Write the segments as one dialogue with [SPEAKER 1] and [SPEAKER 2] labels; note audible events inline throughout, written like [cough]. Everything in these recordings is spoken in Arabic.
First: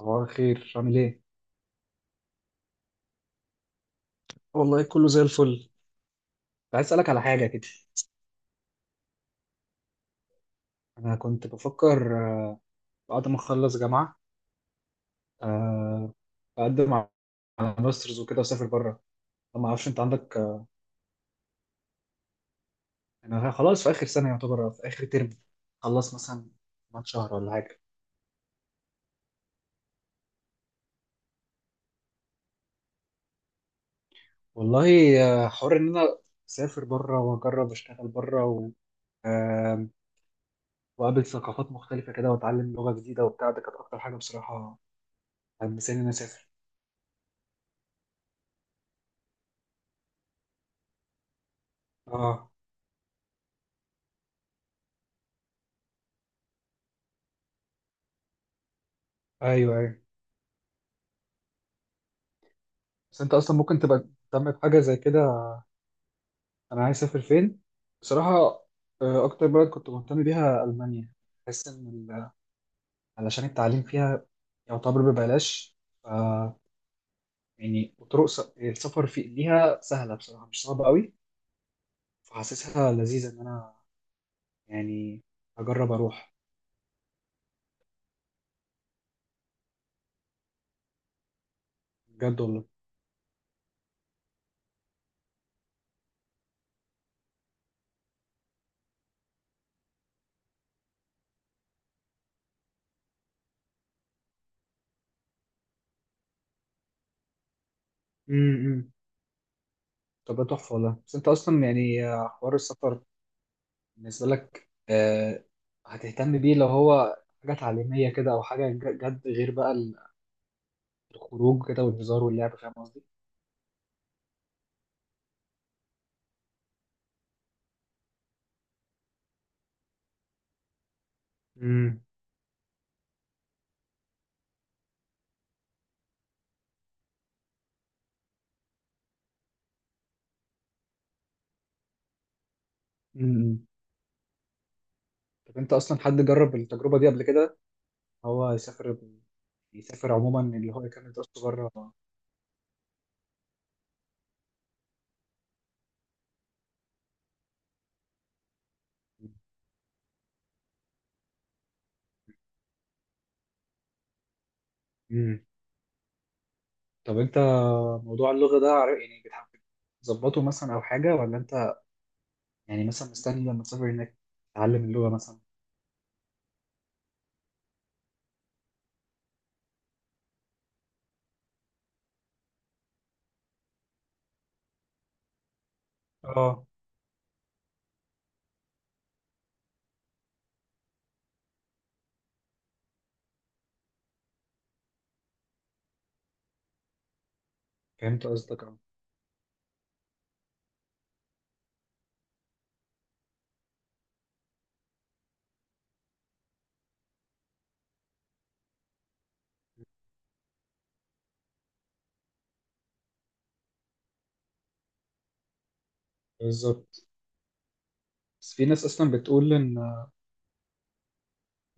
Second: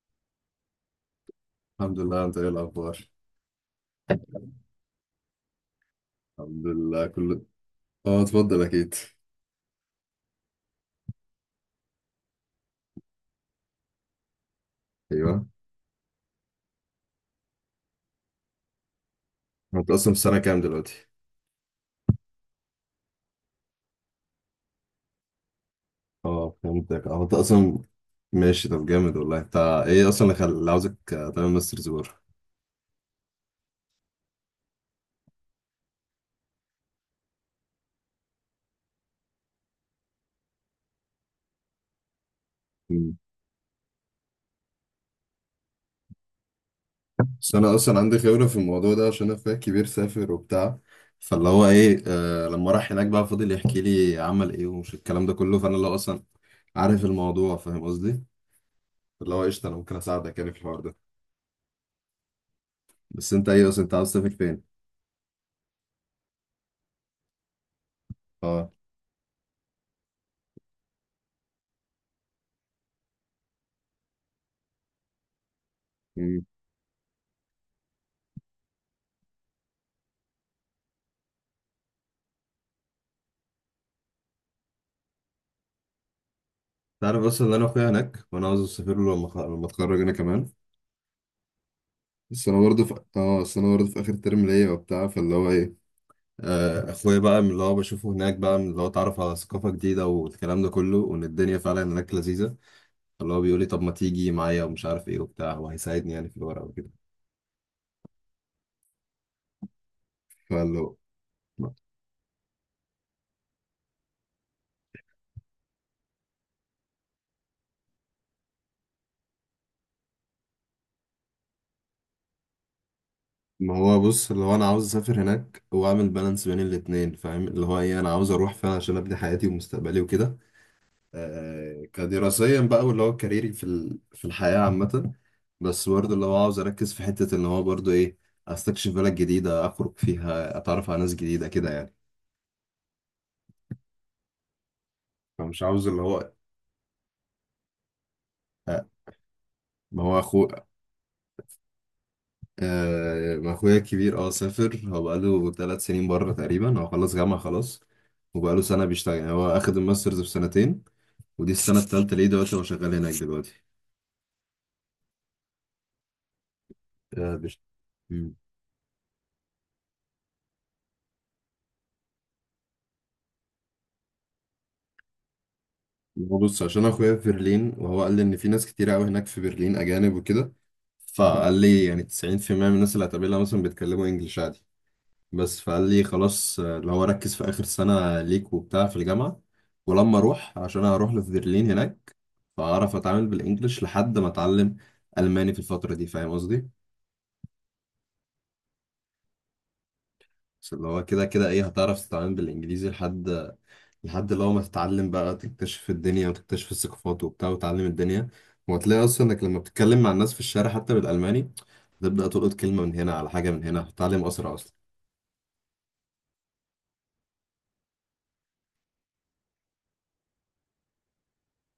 [SPEAKER 1] صباح الخير، عامل ايه؟
[SPEAKER 2] الحمد لله، انت ايه الاخبار؟
[SPEAKER 1] والله كله زي الفل.
[SPEAKER 2] الحمد
[SPEAKER 1] كنت عايز
[SPEAKER 2] لله
[SPEAKER 1] اسألك على
[SPEAKER 2] كله.
[SPEAKER 1] حاجة كده.
[SPEAKER 2] اه، اتفضل اكيد.
[SPEAKER 1] أنا كنت بفكر بعد ما أخلص جامعة
[SPEAKER 2] ايوه،
[SPEAKER 1] آه، أقدم على ماسترز وكده وأسافر بره. ما
[SPEAKER 2] هو
[SPEAKER 1] أعرفش
[SPEAKER 2] انت
[SPEAKER 1] أنت
[SPEAKER 2] اصلا في
[SPEAKER 1] عندك
[SPEAKER 2] سنه كام دلوقتي؟
[SPEAKER 1] يعني أنا خلاص في آخر سنة يعتبر، في آخر ترم. خلص مثلا
[SPEAKER 2] اه
[SPEAKER 1] كمان
[SPEAKER 2] فهمتك، اه انت
[SPEAKER 1] شهر ولا
[SPEAKER 2] اصلا.
[SPEAKER 1] حاجة.
[SPEAKER 2] ماشي، طب جامد والله انت. ايه اصلا اللي عاوزك تعمل ماسترز بره؟
[SPEAKER 1] والله حوار إن أنا أسافر بره وأجرب أشتغل بره و... آه، وأقابل ثقافات مختلفة كده وأتعلم لغة
[SPEAKER 2] مم.
[SPEAKER 1] جديدة وبتاع. ده كانت أكتر حاجة بصراحة حمساني إن أنا أسافر.
[SPEAKER 2] بس انا اصلا عندي خبره في الموضوع ده عشان انا اخويا الكبير سافر وبتاع، فاللي هو ايه،
[SPEAKER 1] آه،
[SPEAKER 2] لما راح هناك بقى فضل يحكي لي عمل ايه ومش الكلام ده كله، فانا اللي هو اصلا عارف الموضوع فاهم قصدي. اللي هو قشطه، انا
[SPEAKER 1] أيوه
[SPEAKER 2] ممكن
[SPEAKER 1] أيوه.
[SPEAKER 2] اساعدك يعني في الحوار ده.
[SPEAKER 1] بس
[SPEAKER 2] بس
[SPEAKER 1] انت
[SPEAKER 2] انت
[SPEAKER 1] اصلا
[SPEAKER 2] ايه
[SPEAKER 1] ممكن
[SPEAKER 2] اصلا، انت
[SPEAKER 1] تبقى
[SPEAKER 2] عاوز تسافر
[SPEAKER 1] مهتم
[SPEAKER 2] فين؟
[SPEAKER 1] بحاجه زي كده؟ انا عايز اسافر فين؟ بصراحه
[SPEAKER 2] اه،
[SPEAKER 1] اكتر بلد كنت مهتم بيها المانيا. بحس ان علشان التعليم فيها يعتبر ببلاش، ف يعني وطرق السفر في ليها سهله بصراحه، مش صعبه قوي. فحاسسها لذيذه ان انا يعني اجرب اروح.
[SPEAKER 2] تعرف اصلا ان انا اخويا هناك وانا عاوز اسافر له لما اتخرج انا كمان.
[SPEAKER 1] بجد والله.
[SPEAKER 2] بس انا برضه في اخر ترم ليا وبتاع، فاللي هو ايه، اخويا بقى من اللي هو بشوفه هناك، بقى من اللي هو اتعرف على ثقافه جديده والكلام ده كله، وان الدنيا فعلا هناك لذيذه. فاللي هو بيقول لي طب ما تيجي معايا ومش عارف ايه وبتاع، وهيساعدني يعني في الورق وكده.
[SPEAKER 1] امم. طب ده تحفه
[SPEAKER 2] فاللي هو،
[SPEAKER 1] والله. بس انت اصلا يعني حوار السفر بالنسبه لك، هتهتم بيه لو هو حاجه تعليميه كده، او حاجه جد غير بقى الخروج كده والهزار واللعب، فاهم قصدي؟
[SPEAKER 2] ما هو بص، اللي هو انا عاوز اسافر هناك واعمل بالانس بين الاتنين، فاهم اللي هو ايه، انا عاوز اروح فعلا عشان ابني حياتي ومستقبلي وكده،
[SPEAKER 1] امم.
[SPEAKER 2] كدراسيا بقى، واللي هو كاريري في الحياة عامة. بس برضه اللي هو عاوز أركز في حتة إن هو برضه إيه، أستكشف بلد جديدة، أخرج فيها، أتعرف على ناس جديدة كده يعني.
[SPEAKER 1] امم. طب
[SPEAKER 2] فمش
[SPEAKER 1] انت
[SPEAKER 2] عاوز
[SPEAKER 1] اصلا
[SPEAKER 2] اللي
[SPEAKER 1] حد
[SPEAKER 2] هو،
[SPEAKER 1] جرب التجربه دي قبل كده؟ هو
[SPEAKER 2] آه،
[SPEAKER 1] يسافر،
[SPEAKER 2] ما
[SPEAKER 1] يسافر
[SPEAKER 2] هو
[SPEAKER 1] عموما،
[SPEAKER 2] أخو
[SPEAKER 1] اللي هو يكمل دراسته بره.
[SPEAKER 2] ما أخويا الكبير سافر، هو بقاله 3 سنين بره تقريبا. هو خلص جامعة خلاص، وبقاله سنة بيشتغل، يعني هو أخد الماسترز في سنتين، ودي السنة التالتة ليه دلوقتي، هو شغال هناك دلوقتي.
[SPEAKER 1] امم. طب
[SPEAKER 2] آه،
[SPEAKER 1] انت
[SPEAKER 2] بيشت-
[SPEAKER 1] موضوع اللغه ده، يعني بتحب تظبطه مثلا او حاجه، ولا انت يعني مثلا مستني لما تسافر هناك تتعلم اللغه مثلا؟
[SPEAKER 2] بص، عشان اخويا في برلين، وهو قال لي ان في ناس كتير قوي هناك في برلين اجانب وكده، فقال لي يعني 90% من الناس اللي هتقابلها مثلا بيتكلموا انجلش عادي. بس فقال لي خلاص،
[SPEAKER 1] اه،
[SPEAKER 2] اللي هو ركز في اخر سنة ليك وبتاع في الجامعة، ولما اروح، عشان أنا هروح في برلين هناك، فاعرف اتعامل بالانجلش لحد ما اتعلم الماني في الفترة دي، فاهم قصدي.
[SPEAKER 1] فهمت قصدك اه.
[SPEAKER 2] بس اللي هو كده كده ايه، هتعرف تتعامل بالانجليزي لحد اللي هو ما تتعلم بقى، تكتشف الدنيا وتكتشف الثقافات وبتاع وتعلم الدنيا، وهتلاقي اصلا انك لما بتتكلم مع الناس في الشارع حتى بالالماني، تبدا تلقط كلمه من هنا على حاجه من هنا، هتتعلم اسرع اصلا.
[SPEAKER 1] بالظبط. بس في ناس اصلا بتقول ان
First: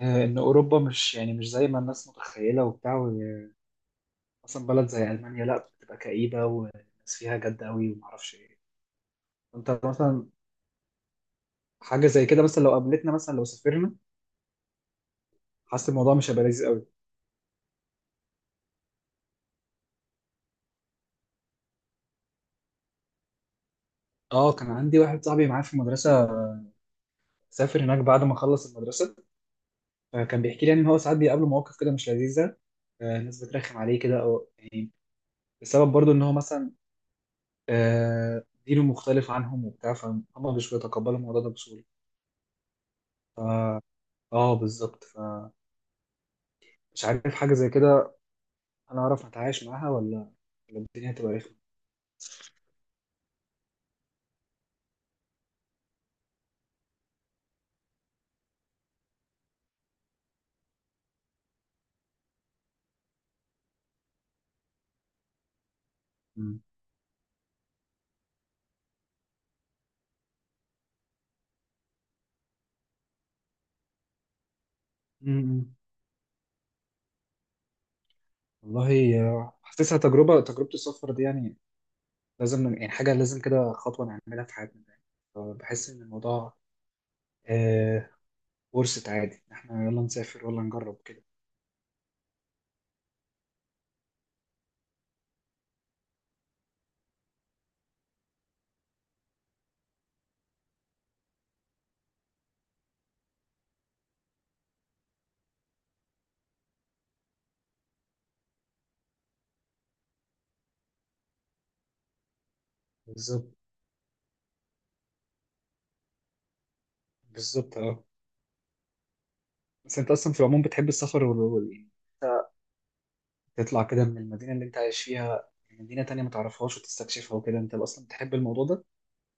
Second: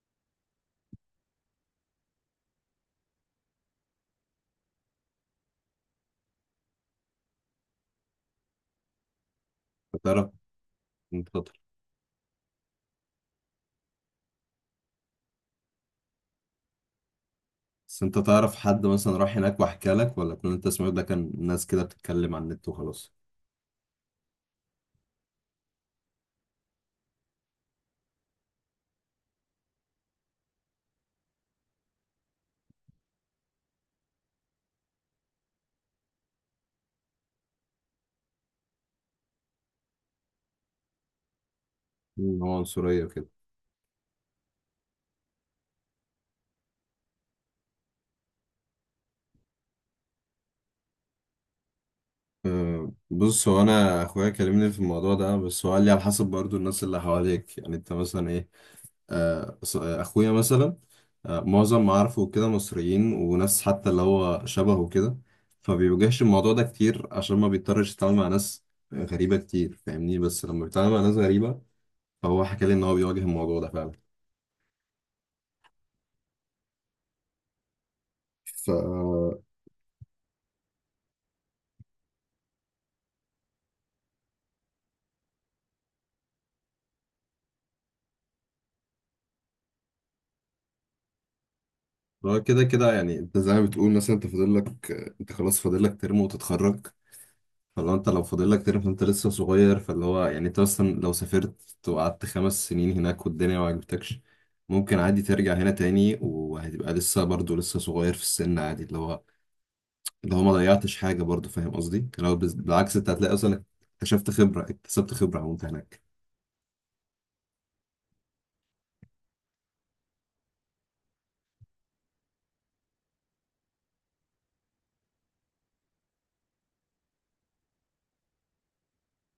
[SPEAKER 1] ان اوروبا مش يعني مش زي ما الناس متخيله وبتاع. مثلا بلد زي ألمانيا، لا، بتبقى كئيبة والناس فيها جد قوي ومعرفش ايه. انت مثلا
[SPEAKER 2] هتعرف، انت شاطر.
[SPEAKER 1] حاجة زي كده مثلا لو قابلتنا، مثلا لو سافرنا، حاسس الموضوع مش هيبقى لذيذ قوي.
[SPEAKER 2] بس انت تعرف حد مثلا راح هناك وحكى لك، ولا كل اللي انت سمعته ده كان ناس كده بتتكلم على النت وخلاص؟
[SPEAKER 1] اه، كان عندي واحد صاحبي معايا في المدرسة، سافر هناك بعد ما خلص المدرسة، فكان بيحكي لي يعني ان هو ساعات بيقابله مواقف كده مش لذيذة. الناس بترخم عليه كده، او يعني بسبب برضو ان هو مثلا دينه مختلف عنهم وبتاع، فهم مش بيتقبلوا الموضوع ده بسهولة.
[SPEAKER 2] إن هو عنصريه وكده.
[SPEAKER 1] اه بالظبط. فمش عارف حاجة زي كده انا اعرف اتعايش معاها، ولا ولا الدنيا هتبقى رخمة.
[SPEAKER 2] بص، هو انا اخويا كلمني في الموضوع ده، بس هو قال لي على حسب برضو الناس اللي حواليك، يعني انت مثلا ايه، اخويا مثلا، معظم معارفه كده مصريين وناس حتى اللي هو شبهه كده، فبيواجهش الموضوع
[SPEAKER 1] مم.
[SPEAKER 2] ده كتير، عشان ما بيضطرش يتعامل مع ناس غريبة كتير، فاهمني، بس لما بيتعامل مع ناس غريبة، فهو حكى لي ان هو بيواجه الموضوع ده فعلا.
[SPEAKER 1] مم.
[SPEAKER 2] ف
[SPEAKER 1] والله حاسسها تجربة، تجربة السفر دي يعني لازم، يعني حاجة لازم كده خطوة نعملها في حياتنا يعني. فبحس إن الموضوع آه ورثة عادي إن إحنا يلا نسافر ولا نجرب كده.
[SPEAKER 2] هو كده كده يعني، انت زي ما بتقول مثلا، انت فاضل لك، انت خلاص فاضل لك ترم وتتخرج، فلو انت لو فاضل لك تاني فانت لسه صغير، فاللي هو يعني انت اصلا لو سافرت وقعدت 5 سنين هناك والدنيا ما عجبتكش، ممكن عادي ترجع هنا تاني، وهتبقى لسه برضه لسه صغير في السن عادي، اللي هو ما ضيعتش حاجة برضه، فاهم قصدي؟ بالعكس، انت هتلاقي
[SPEAKER 1] بالظبط.
[SPEAKER 2] اصلا اكتشفت خبرة، اكتسبت خبرة وانت هناك.
[SPEAKER 1] بالظبط أه. بس أنت أصلا في العموم بتحب السفر وال يعني تطلع كده من المدينة اللي أنت عايش فيها، يعني مدينة تانية ما تعرفهاش وتستكشفها وكده، أنت أصلا بتحب الموضوع ده؟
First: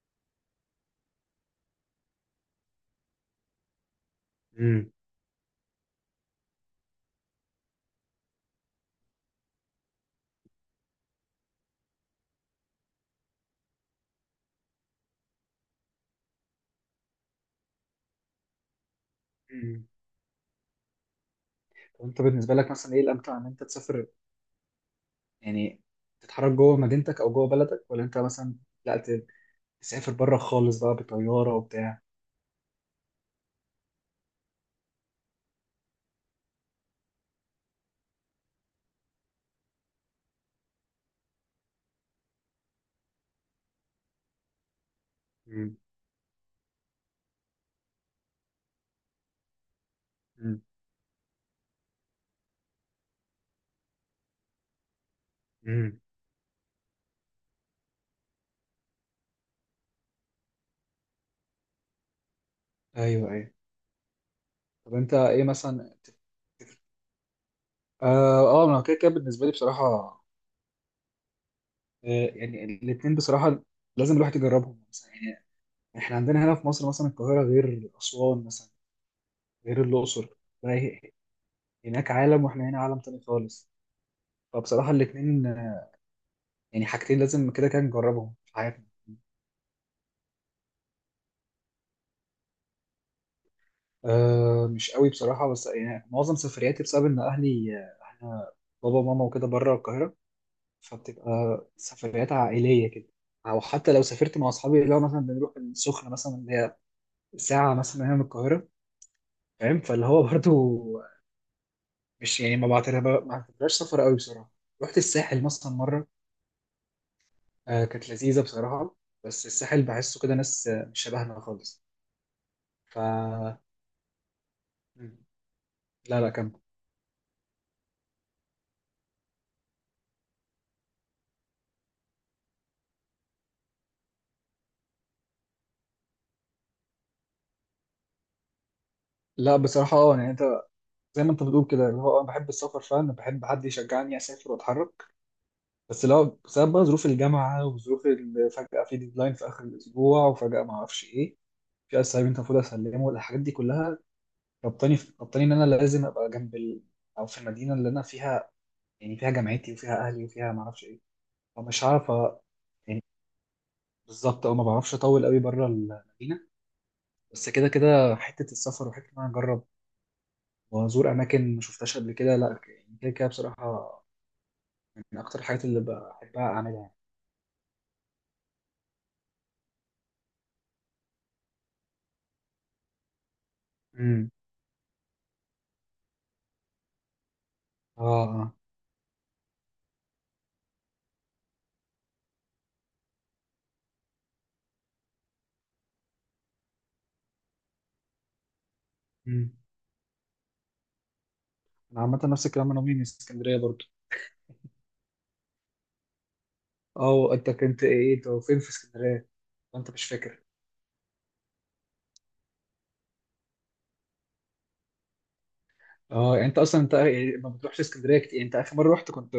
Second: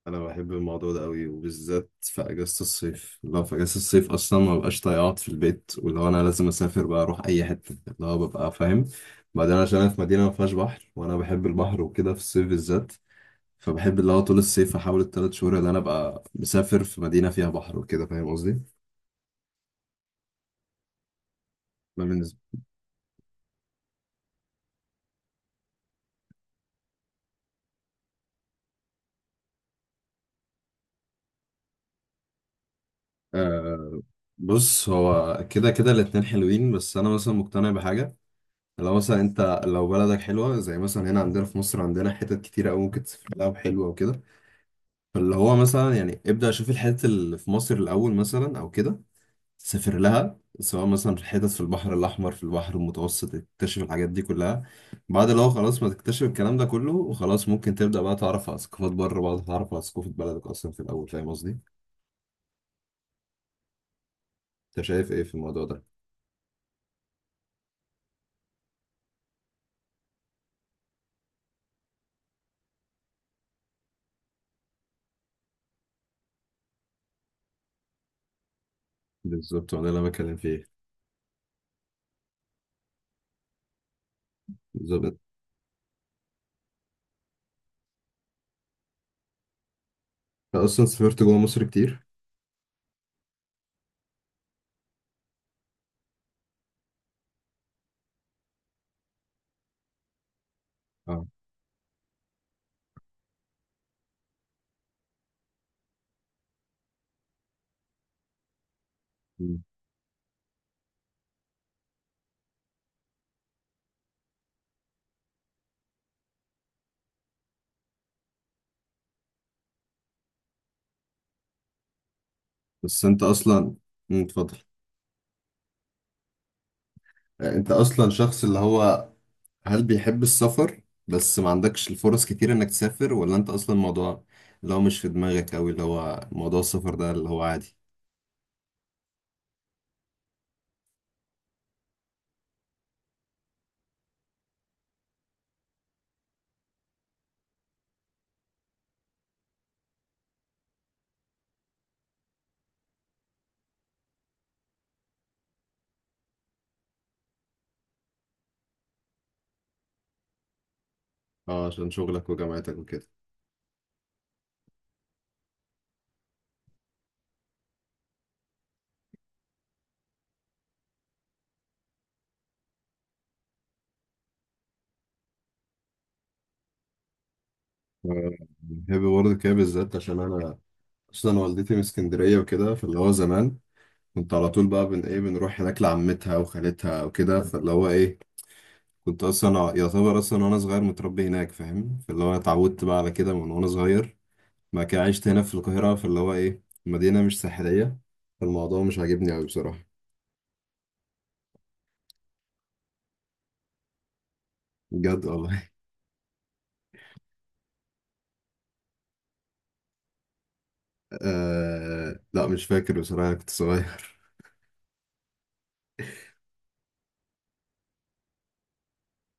[SPEAKER 2] انا بحب الموضوع ده قوي، وبالذات في اجازه الصيف، لو في اجازه الصيف اصلا ما ببقاش
[SPEAKER 1] امم.
[SPEAKER 2] طايق اقعد في البيت، واللي هو انا لازم اسافر بقى، اروح اي حته اللي هو، ببقى فاهم. بعدين عشان انا في مدينه ما فيهاش بحر، وانا بحب البحر وكده في الصيف بالذات، فبحب اللي هو طول الصيف احاول الثلاث شهور اللي انا ابقى مسافر في مدينه فيها بحر وكده، فاهم قصدي.
[SPEAKER 1] امم.
[SPEAKER 2] ده
[SPEAKER 1] طب أنت
[SPEAKER 2] بالنسبه.
[SPEAKER 1] بالنسبة لك مثلا إيه الأمتع، إن أنت تسافر يعني تتحرك جوه مدينتك أو جوه بلدك، ولا أنت مثلا، لا، تسافر بره خالص بقى بطيارة وبتاع؟
[SPEAKER 2] آه بص، هو كده كده الاتنين حلوين، بس انا مثلا مقتنع بحاجه، لو مثلا انت لو بلدك حلوه، زي مثلا هنا عندنا في مصر عندنا حتت كتيره قوي ممكن تسافر لها وحلوه وكده، فاللي هو
[SPEAKER 1] مم.
[SPEAKER 2] مثلا يعني ابدأ شوف الحتت اللي في مصر الأول مثلا أو كده، سافر لها،
[SPEAKER 1] مم.
[SPEAKER 2] سواء مثلا في الحتت في البحر الأحمر في البحر المتوسط، تكتشف الحاجات دي كلها. بعد لو خلاص ما
[SPEAKER 1] مم.
[SPEAKER 2] تكتشف الكلام ده كله وخلاص، ممكن تبدأ بقى تعرف على ثقافات بره، بعد تعرف على ثقافة بلدك أصلا في الأول، فاهم قصدي؟
[SPEAKER 1] ايوه ايوه.
[SPEAKER 2] أنت
[SPEAKER 1] طب
[SPEAKER 2] شايف
[SPEAKER 1] انت
[SPEAKER 2] إيه في
[SPEAKER 1] ايه
[SPEAKER 2] الموضوع ده؟
[SPEAKER 1] مثلا تفتكر؟ اه. اه انا كده كده بالنسبه لي بصراحه، آه يعني الاثنين بصراحه لازم الواحد يجربهم مثلا. يعني احنا عندنا هنا في مصر مثلا، القاهره غير اسوان مثلا،
[SPEAKER 2] بالظبط،
[SPEAKER 1] غير
[SPEAKER 2] وأنا اللي أنا
[SPEAKER 1] الاقصر.
[SPEAKER 2] بتكلم فيه.
[SPEAKER 1] فهي- هناك عالم واحنا هنا عالم تاني خالص. فبصراحه
[SPEAKER 2] بالظبط.
[SPEAKER 1] الاثنين يعني حاجتين لازم كده كده نجربهم في حياتنا.
[SPEAKER 2] أنت أصلا سافرت جوه مصر كتير؟
[SPEAKER 1] آه مش قوي بصراحه، بس يعني معظم سفرياتي بسبب ان اهلي، احنا بابا وماما وكده بره القاهره،
[SPEAKER 2] اه.
[SPEAKER 1] فبتبقى سفريات عائليه كده. او حتى لو سافرت مع اصحابي، اللي هو مثلا بنروح السخنه مثلا، اللي هي ساعه مثلا هنا من القاهره،
[SPEAKER 2] مم.
[SPEAKER 1] فاهم، فاللي هو برضو مش يعني، ما بعتبرها، ما بعتبرهاش سفر قوي بصراحه. رحت الساحل مثلا مره، آه كانت لذيذه بصراحه، بس الساحل بحسه كده ناس مش شبهنا خالص. ف
[SPEAKER 2] بس أنت أصلا. مم، اتفضل.
[SPEAKER 1] مم. لا لا كان.
[SPEAKER 2] أنت أصلا شخص اللي هو، هل بيحب السفر بس ما عندكش الفرص كتير انك تسافر، ولا انت اصلا الموضوع اللي هو مش في دماغك اوي، اللي هو موضوع السفر ده اللي هو عادي؟
[SPEAKER 1] لا بصراحه اه. يعني انت زي ما انت بتقول كده، اللي هو أنا بحب السفر فعلا، بحب حد يشجعني اسافر واتحرك. بس لو بسبب بقى ظروف الجامعه وظروف فجاه في ديدلاين في اخر الاسبوع، وفجاه ما اعرفش ايه، في اسايمنت المفروض اسلمه، الحاجات دي كلها ربطاني ان انا لازم ابقى جنب ال... او في المدينه اللي انا فيها يعني، فيها جامعتي وفيها اهلي وفيها ما اعرفش ايه.
[SPEAKER 2] اه،
[SPEAKER 1] فمش
[SPEAKER 2] عشان
[SPEAKER 1] عارف
[SPEAKER 2] شغلك وجامعتك
[SPEAKER 1] يعني
[SPEAKER 2] وكده.
[SPEAKER 1] بالظبط، او ما بعرفش اطول قوي بره المدينه. بس كده كده حته السفر وحته ان انا اجرب وازور اماكن ما شفتهاش قبل كده، لا يعني كده كده بصراحه من اكتر الحاجات اللي بحبها اعملها يعني.
[SPEAKER 2] آه، بحب برضه كده بالذات، عشان انا اصلا والدتي من اسكندرية وكده، فاللي هو زمان
[SPEAKER 1] امم.
[SPEAKER 2] كنت على طول بقى بن ايه بنروح هناك لعمتها وخالتها وكده، فاللي هو
[SPEAKER 1] اه.
[SPEAKER 2] ايه،
[SPEAKER 1] اه.
[SPEAKER 2] كنت اصلا يعتبر اصلا وانا صغير متربي هناك، فاهم، فاللي هو أنا اتعودت بقى على كده من وانا صغير. ما كان عشت هنا في القاهرة، فاللي هو إيه، مدينة مش ساحلية، فالموضوع مش عاجبني أوي
[SPEAKER 1] مم.
[SPEAKER 2] بصراحة.
[SPEAKER 1] انا عامه نفس الكلام، انا مين من اسكندريه برضو.
[SPEAKER 2] بجد والله. [laughs]
[SPEAKER 1] اه انت كنت ايه، انت فين في اسكندريه، انت مش فاكر؟
[SPEAKER 2] لا مش فاكر بصراحة، كنت صغير. [laughs]
[SPEAKER 1] اه يعني انت اصلا انت يعني ما بتروحش اسكندريه كتير، يعني انت اخر مره رحت كنت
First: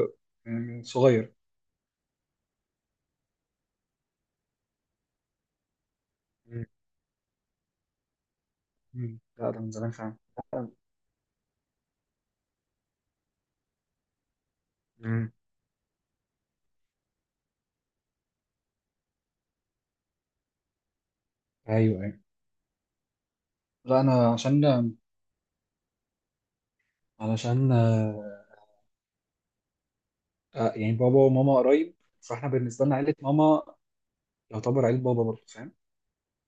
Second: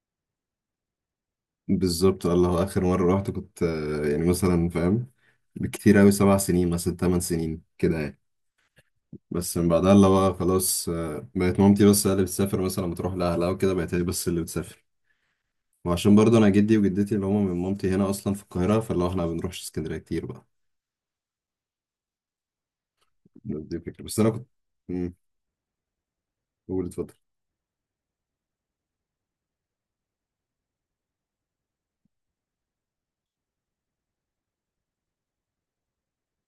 [SPEAKER 1] من صغير؟
[SPEAKER 2] بالظبط والله، آخر مرة رحت كنت يعني مثلا فاهم، بكتير أوي، سبع
[SPEAKER 1] مم.
[SPEAKER 2] سنين مثلا 8 سنين كده يعني.
[SPEAKER 1] مم. لا
[SPEAKER 2] بس
[SPEAKER 1] ده
[SPEAKER 2] من
[SPEAKER 1] من زمان
[SPEAKER 2] بعدها اللي
[SPEAKER 1] فعلا.
[SPEAKER 2] هو خلاص، بقت مامتي بس هي اللي بتسافر، مثلا بتروح لأهلها وكده، بقت هي بس اللي بتسافر.
[SPEAKER 1] مم.
[SPEAKER 2] وعشان برضه أنا جدي وجدتي اللي هما من مامتي هنا أصلا في القاهرة، فاللي هو إحنا ما بنروحش اسكندرية كتير بقى.
[SPEAKER 1] ايوه ايوه.
[SPEAKER 2] دي
[SPEAKER 1] لا
[SPEAKER 2] الفكرة، بس أنا
[SPEAKER 1] انا
[SPEAKER 2] كنت.
[SPEAKER 1] عشان
[SPEAKER 2] مم، قول اتفضل.
[SPEAKER 1] علشان يعني بابا وماما قريب، فاحنا بالنسبه لنا عيله ماما يعتبر عيله بابا برضه، فاهم؟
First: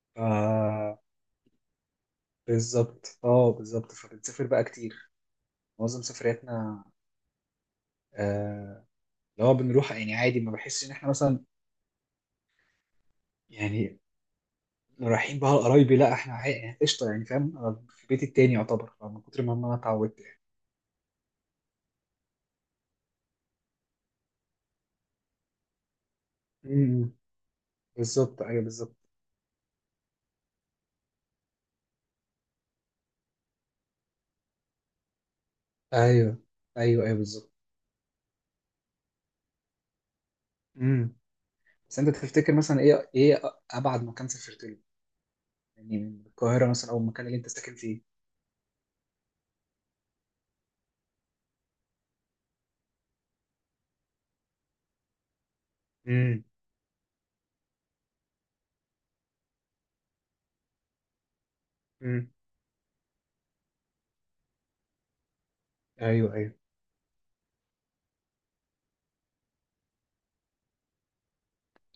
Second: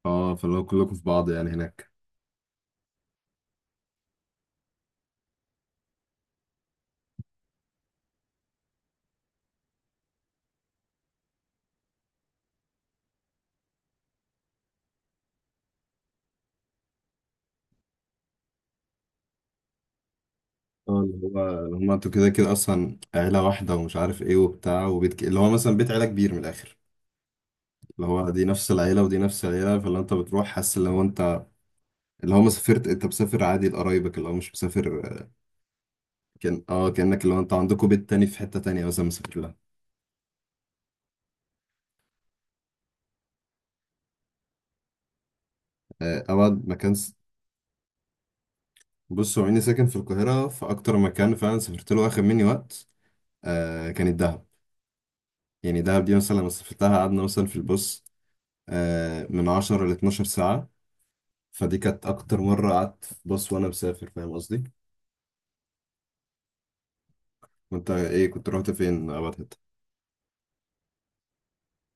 [SPEAKER 2] اه، فلو كلكم
[SPEAKER 1] آه.
[SPEAKER 2] في بعض يعني هناك.
[SPEAKER 1] بالظبط اه بالظبط. فبنسافر بقى كتير، معظم سفرياتنا آه، اللي هو بنروح يعني عادي. ما بحسش ان احنا مثلا يعني رايحين بقى لقرايبي، لا احنا يعني قشطه يعني، فاهم؟ أنا في بيتي التاني يعتبر، من كتر ما انا اتعودت يعني.
[SPEAKER 2] اه، اللي هو اللي هما انتوا كده كده اصلا عيلة واحدة ومش عارف ايه وبتاع، اللي هو مثلا بيت عيلة كبير من الاخر.
[SPEAKER 1] امم.
[SPEAKER 2] اللي هو
[SPEAKER 1] بالظبط
[SPEAKER 2] دي
[SPEAKER 1] ايوه
[SPEAKER 2] نفس
[SPEAKER 1] بالظبط.
[SPEAKER 2] العيلة ودي نفس العيلة، فاللي انت بتروح حاسس اللي هو انت، اللي هو ما سافرت، انت مسافر عادي لقرايبك، اللي هو مش مسافر،
[SPEAKER 1] ايوه
[SPEAKER 2] كان
[SPEAKER 1] ايوه ايوه
[SPEAKER 2] كأنك اللي هو انت
[SPEAKER 1] بالظبط.
[SPEAKER 2] عندكم بيت تاني في حتة تانية مثلا مسافر لها.
[SPEAKER 1] امم. بس انت تفتكر مثلا ايه، ايه ابعد مكان سافرت له يعني من
[SPEAKER 2] آه، ابعد
[SPEAKER 1] القاهره مثلا
[SPEAKER 2] مكان
[SPEAKER 1] او
[SPEAKER 2] س...
[SPEAKER 1] المكان اللي انت ساكن فيه؟
[SPEAKER 2] بص، هو اني ساكن في القاهرة، فاكتر مكان فعلا سافرت له واخد مني وقت، كانت دهب. يعني دهب دي مثلا
[SPEAKER 1] امم.
[SPEAKER 2] لما سافرتها قعدنا مثلا في البص من 10 ل 12 ساعة. فدي كانت
[SPEAKER 1] امم.
[SPEAKER 2] أكتر مرة قعدت في باص وأنا مسافر، فاهم قصدي؟
[SPEAKER 1] ايوه ايوه.
[SPEAKER 2] وأنت إيه كنت رحت فين أبعد حتة؟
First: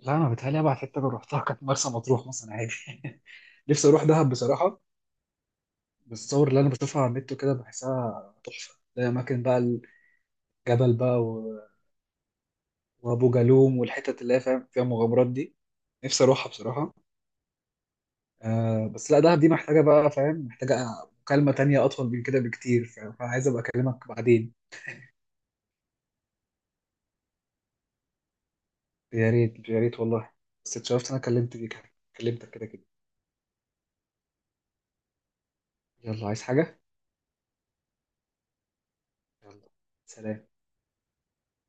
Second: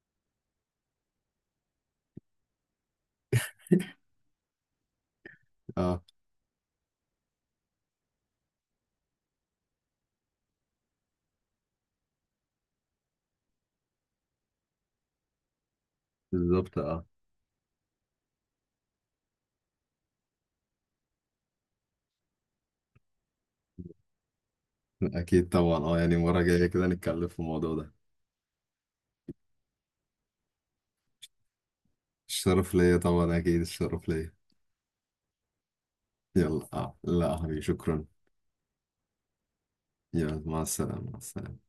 [SPEAKER 1] لا انا بتهيألي ابعد حته انا رحتها كانت مرسى مطروح مثلا عادي [laughs] نفسي اروح دهب بصراحه.
[SPEAKER 2] أه.
[SPEAKER 1] بالصور اللي انا بشوفها على النت وكده بحسها تحفه، الاماكن بقى، الجبل بقى، وابو جالوم والحتت اللي هي فاهم فيها مغامرات دي، نفسي اروحها
[SPEAKER 2] بالظبط
[SPEAKER 1] بصراحه.
[SPEAKER 2] أه.
[SPEAKER 1] آه بس لا، دهب دي محتاجه بقى، فاهم، محتاجه مكالمه تانية اطول من كده بكتير، فاهم؟ فعايز ابقى اكلمك بعدين.
[SPEAKER 2] أكيد طبعا، يعني مرة جاية كده نتكلم في الموضوع ده.
[SPEAKER 1] يا ريت يا ريت والله. بس اتشرفت إن انا كلمت بيك، كلمتك كده
[SPEAKER 2] الشرف
[SPEAKER 1] كده.
[SPEAKER 2] ليا طبعا، أكيد الشرف ليا.
[SPEAKER 1] يلا، عايز
[SPEAKER 2] يلا،
[SPEAKER 1] حاجه؟
[SPEAKER 2] لا يا حبيبي شكرا.
[SPEAKER 1] يلا.
[SPEAKER 2] يلا
[SPEAKER 1] سلام.
[SPEAKER 2] مع السلامة، مع السلامة.